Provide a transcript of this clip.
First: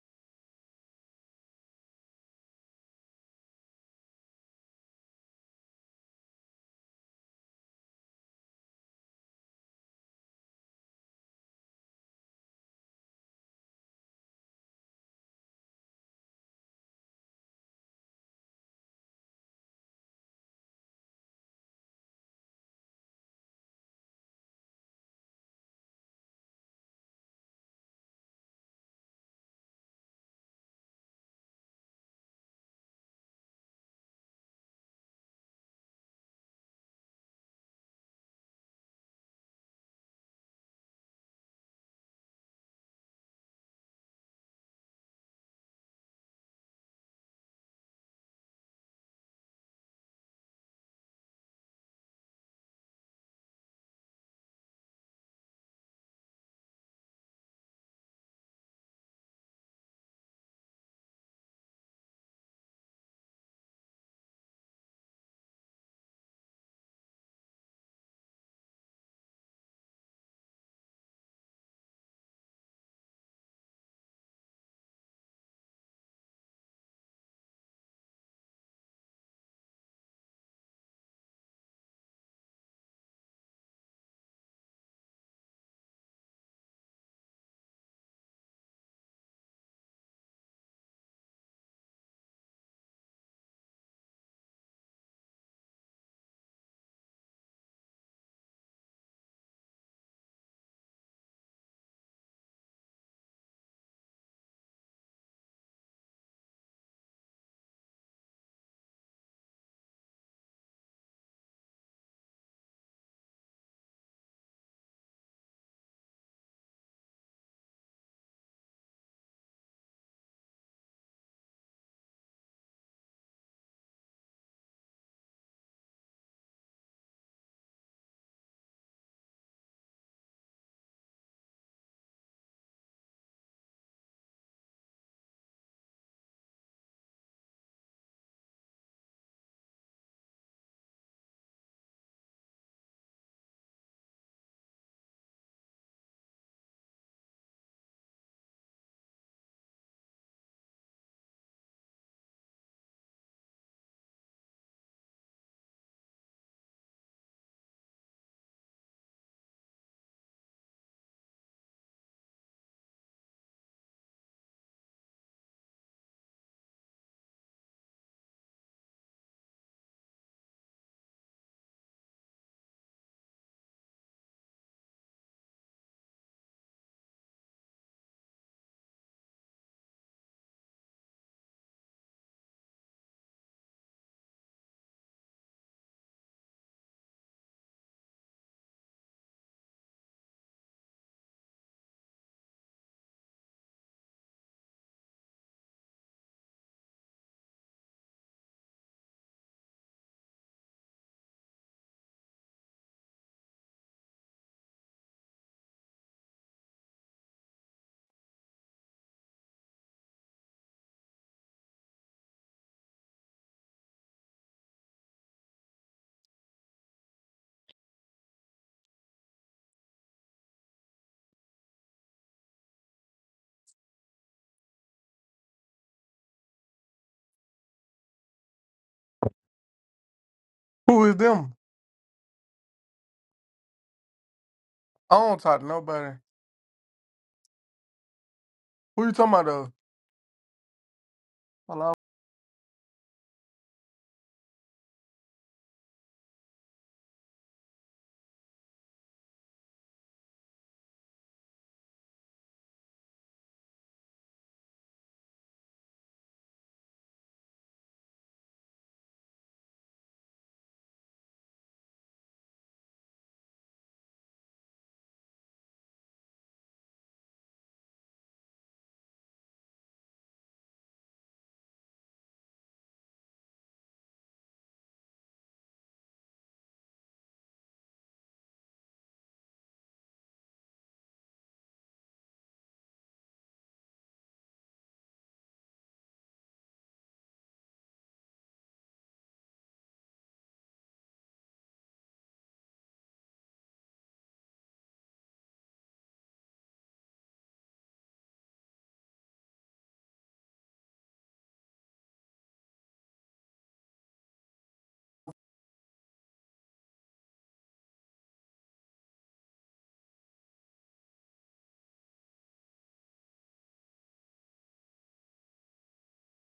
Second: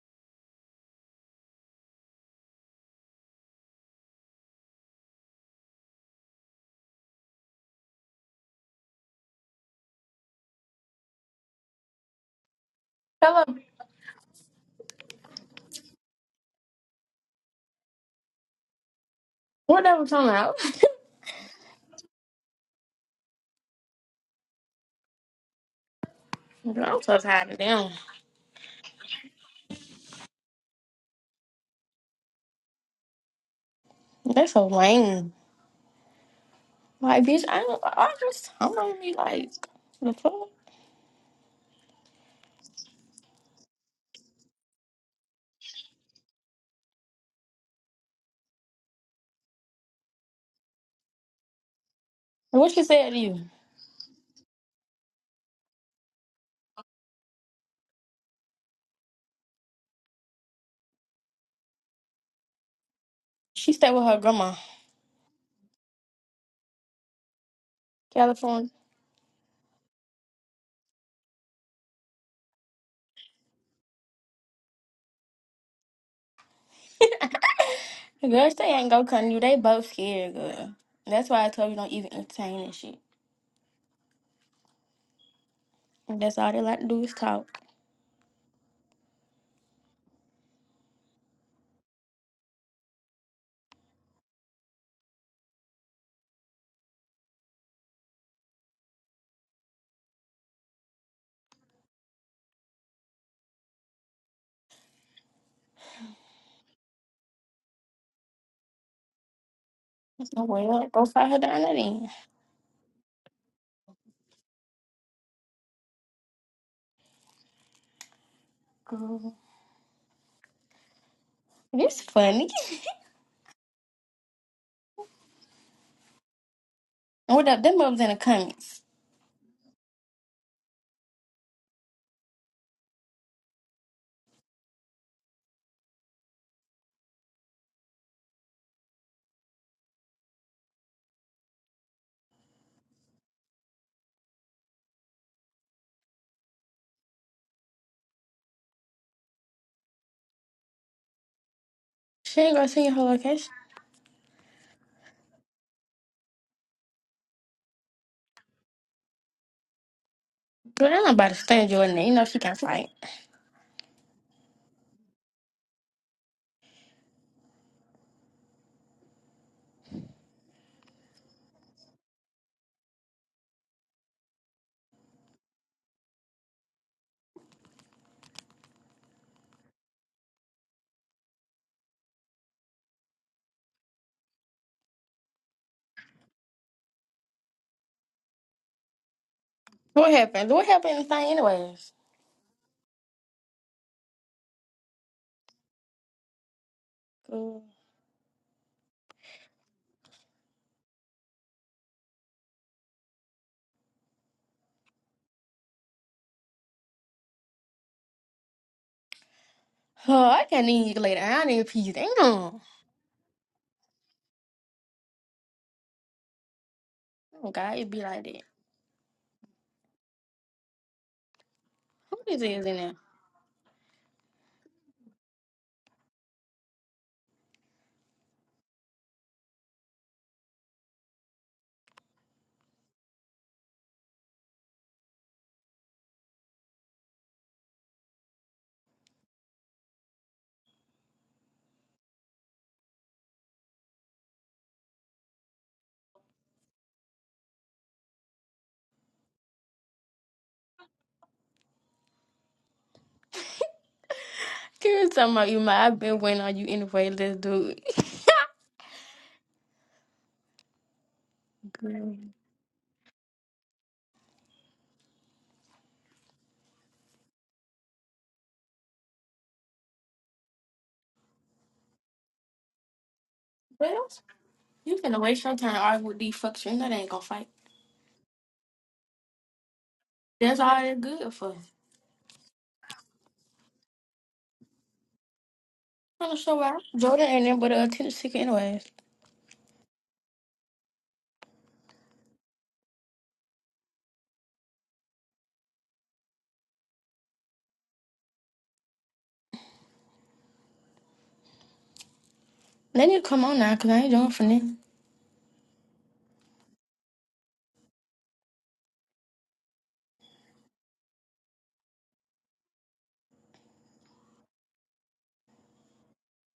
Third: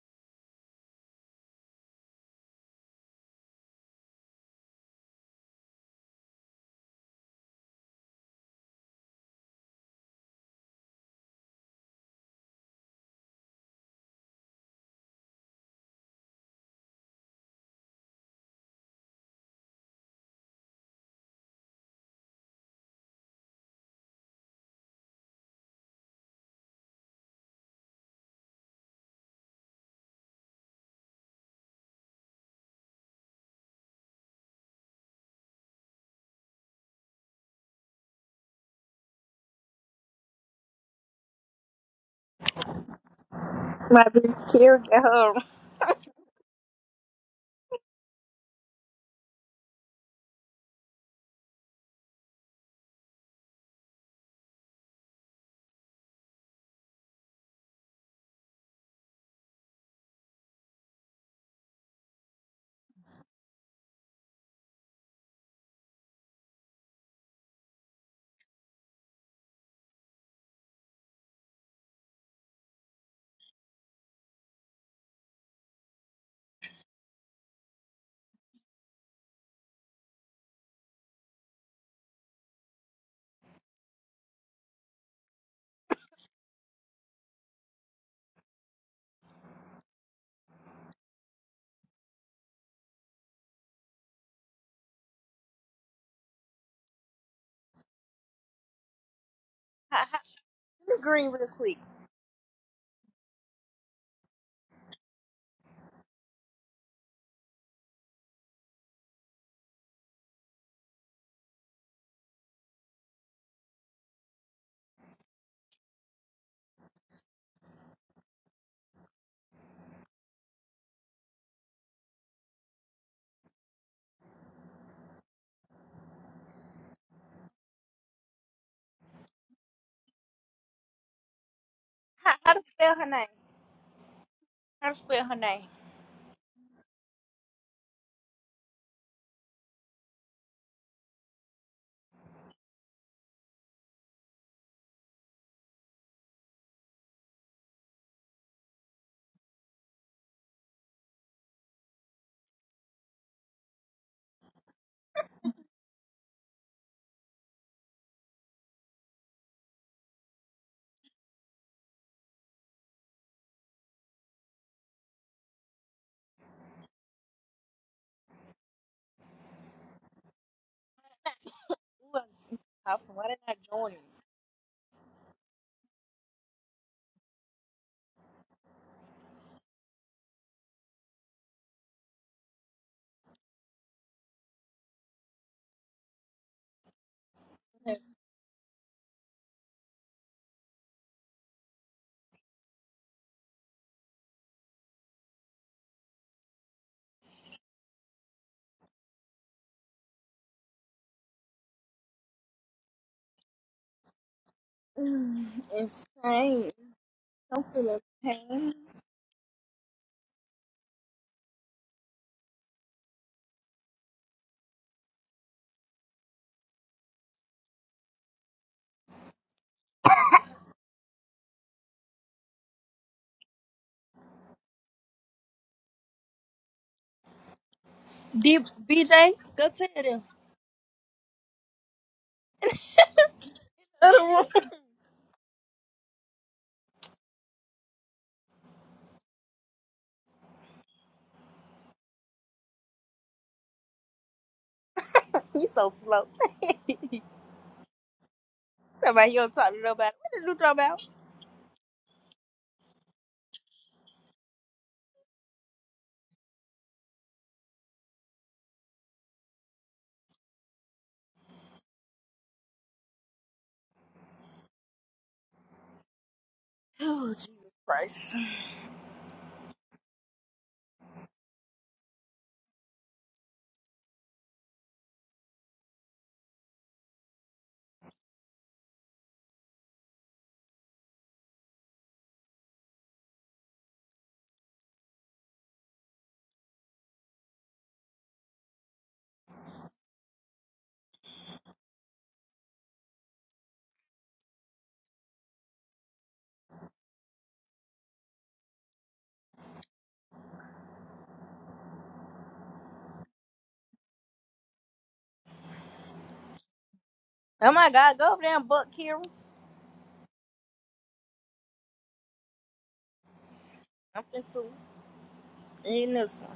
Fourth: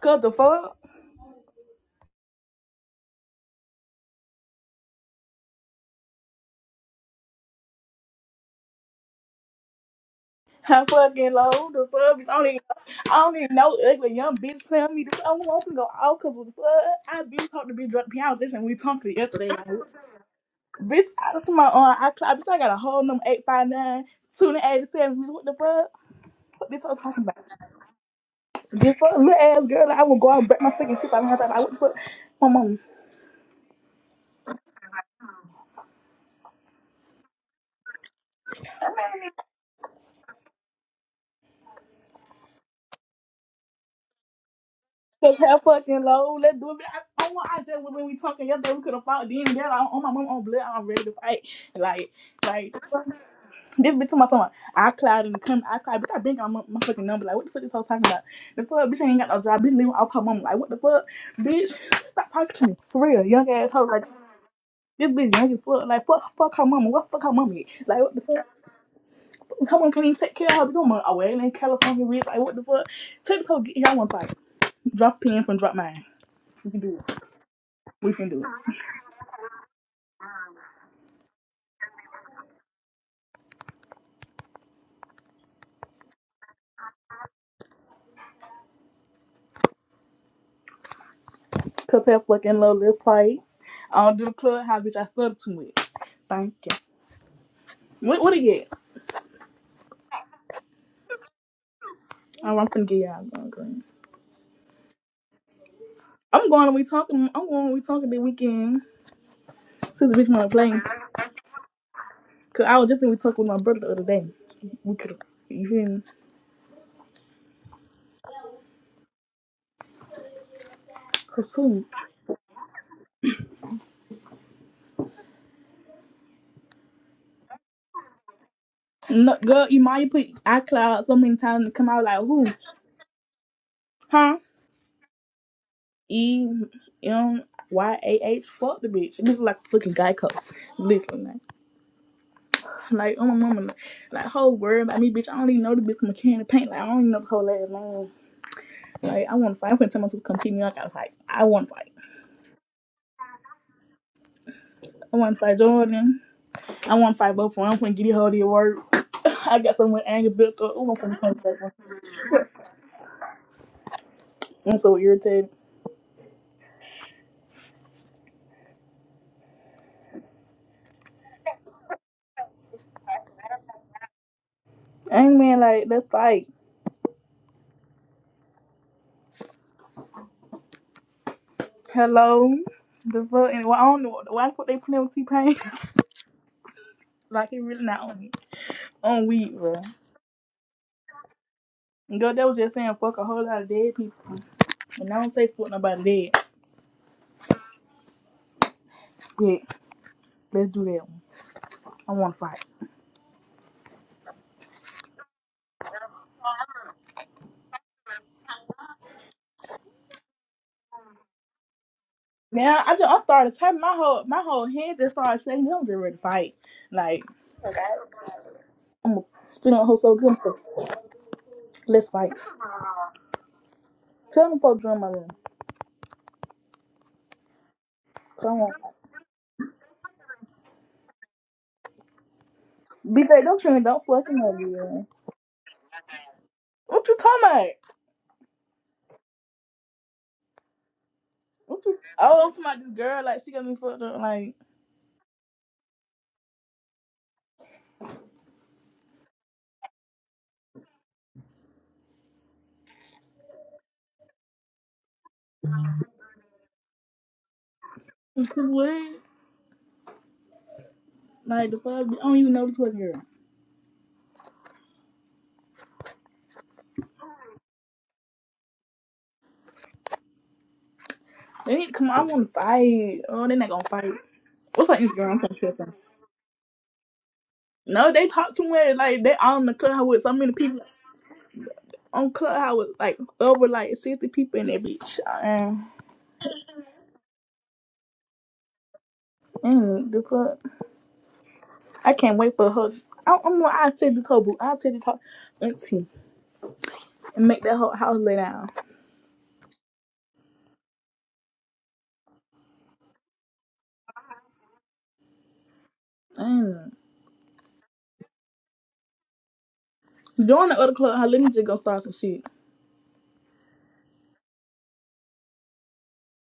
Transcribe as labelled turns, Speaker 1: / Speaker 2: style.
Speaker 1: Cause the fuck, how fucking low the fuck? bitch, I don't even, I don't
Speaker 2: Hello,
Speaker 1: even know ugly young bitch playing me. I don't want to go out cause of the fuck. I been talking to bitch drunk piano this and we talked to yesterday. Like,
Speaker 2: what they were talking about?
Speaker 1: bitch, I was to my own. I clock, bitch, I got a whole number eight five nine two eighty seven. Bitch, what the fuck? What this
Speaker 2: Girl,
Speaker 1: all
Speaker 2: I'm so
Speaker 1: talking about?
Speaker 2: tired of them.
Speaker 1: This fuck little ass girl. like, I will go out and break my fucking shit. I'm don't like, what the put My mom.
Speaker 2: They're so lame. Like, bitch, I don't, I just, I'm going be like, the fuck?
Speaker 3: My best tear gas.
Speaker 1: Cause how fucking low. Let's do it. I, I, want- I just was when we talking yesterday. We could have fought then. Girl, I on my mom on blood. I'm ready to fight. Like,
Speaker 2: And What
Speaker 1: like.
Speaker 2: she said to you?
Speaker 1: This bitch on my phone. I cried in the comment. I cried. Bitch, I been got my, my fucking number. Like, what the fuck is all talking about? The fuck, bitch, I ain't got no job. Bitch, leaving off her mama. Like, what the fuck, bitch? Stop talking to me for real, young ass
Speaker 2: She
Speaker 1: hoe.
Speaker 2: stayed with
Speaker 1: Like,
Speaker 2: her grandma,
Speaker 1: this bitch young as fuck. Like, fuck, fuck her mama. What fuck her mama? is? Like, what the fuck?
Speaker 2: California.
Speaker 1: Her mama can't even take care of her. Bitch, mama away in California, bitch. Like, what the fuck? Take the hoe, get y'all one fight. Drop pen from drop mine. We can do it. We
Speaker 2: The
Speaker 1: can do it.
Speaker 2: girls, they ain't go cutting you. They both scared, girl. That's why I told you don't even entertain that shit. That's all they like to do is talk.
Speaker 1: Cause that fucking low, let's fight. I don't do the clubhouse, bitch. I stutter too much. Thank you. What? What it get?
Speaker 3: How, how to green real quick.
Speaker 1: Oh, I'm finna get y'all going green. I'm going to we talking. I'm going to we talking the weekend. Since the bitch
Speaker 2: So,
Speaker 1: wanna play,
Speaker 2: well, go find her down there then.
Speaker 1: cause I was just in we talking with my brother the other day. We could you hear me?
Speaker 2: Girl,
Speaker 1: Cause who?
Speaker 2: this funny. And what up? Them mother's in the comments.
Speaker 1: No, girl, Imaya put iCloud so many times to come out like
Speaker 3: How,
Speaker 1: who?
Speaker 3: how to spell her name?
Speaker 1: Huh?
Speaker 3: How to spell her name?
Speaker 1: E M Y A H. Fuck the bitch. This is like a fucking Geico. Literally, like, like oh my mama, like, like whole word about me, bitch. I don't even know the bitch mechanic paint. Like I don't even know the whole last name. Like I want to fight. I'm finna tell myself to come keep me. I gotta fight. I want to fight.
Speaker 2: She ain't gonna send you her location.
Speaker 1: I want to fight Jordan. I want to fight both of them. I'm finna get it hard at work. I got so much anger built up. Ooh,
Speaker 2: Girl,
Speaker 1: I'm
Speaker 2: I'm
Speaker 1: finna
Speaker 2: about to
Speaker 1: punch
Speaker 2: stand your name. You know she can fight.
Speaker 1: I'm so irritated.
Speaker 3: Ooh, I'm popping. Why did I join
Speaker 1: Anger man, like that's like hello, the fuck. And why I don't know why the fuck they playing with T Pain. like it really not on on weed, bro.
Speaker 2: What happened? What happened in the thing anyways?
Speaker 1: And Girl, that was just saying fuck a whole lot of dead people. And I don't say fuck nobody dead.
Speaker 2: Uh,
Speaker 1: Yeah, let's do that one. I want to fight.
Speaker 3: it? Insane. I'm feeling pain.
Speaker 2: Oh, I can't even get later. I need peace. Damn. Oh
Speaker 1: Now I just I started typing my whole my whole head just started saying I'm just ready to fight. Like
Speaker 2: God, it be like that.
Speaker 1: I'm gonna spin on her so good. so- Let's
Speaker 2: Who
Speaker 1: fight.
Speaker 2: this is in there?
Speaker 1: Tell them folks to join my room.
Speaker 3: D-
Speaker 1: Come on.
Speaker 3: BJ, go tell them.
Speaker 4: Who is them?
Speaker 1: BK, don't show me. Don't
Speaker 3: Other
Speaker 1: fucking
Speaker 3: one.
Speaker 1: up, BK.
Speaker 4: I don't talk to nobody.
Speaker 1: What you talking about?
Speaker 4: Who you talking about though?
Speaker 1: What
Speaker 4: Hello?
Speaker 1: you, oh, I'm talking about this girl. Like, she got me fucked up. Like,
Speaker 3: you so slow. Somebody you don't talk to nobody. What did you talk about?
Speaker 2: Girl, talking about you, my. I've been waiting on you anyway. Let's do it.
Speaker 1: what? Like, the fuck?
Speaker 2: Girl.
Speaker 1: I don't even know this fucking girl.
Speaker 3: Oh Jesus Christ.
Speaker 1: They need to come on. I want to fight. Oh, they not going to
Speaker 2: Well,
Speaker 1: fight. What's
Speaker 2: you
Speaker 1: my
Speaker 2: finna
Speaker 1: Instagram? I'm
Speaker 2: waste
Speaker 1: trying
Speaker 2: your
Speaker 1: to
Speaker 2: time
Speaker 1: trust them.
Speaker 2: arguing with these fuckers. You know they ain't gonna fight.
Speaker 1: No, they talk too much. Like, they on the clubhouse with so many
Speaker 2: That's
Speaker 1: people.
Speaker 2: all they're good for.
Speaker 1: On clubhouse with, like, over, like, 60 people in that bitch. And,
Speaker 2: I don't show why. Jordan ain't there but a attention seeker anyways.
Speaker 1: and the fuck? I can't wait for her. I, I'm gonna, I'll take this whole boot. I'll take this whole auntie and make that whole house lay down.
Speaker 2: They need to come on now, cause I ain't doing for them.
Speaker 1: Mm.
Speaker 3: Oh my God, go over there and buck Kira.
Speaker 1: Join the other club. Let me just go start some shit.
Speaker 3: I'm finna to in this one.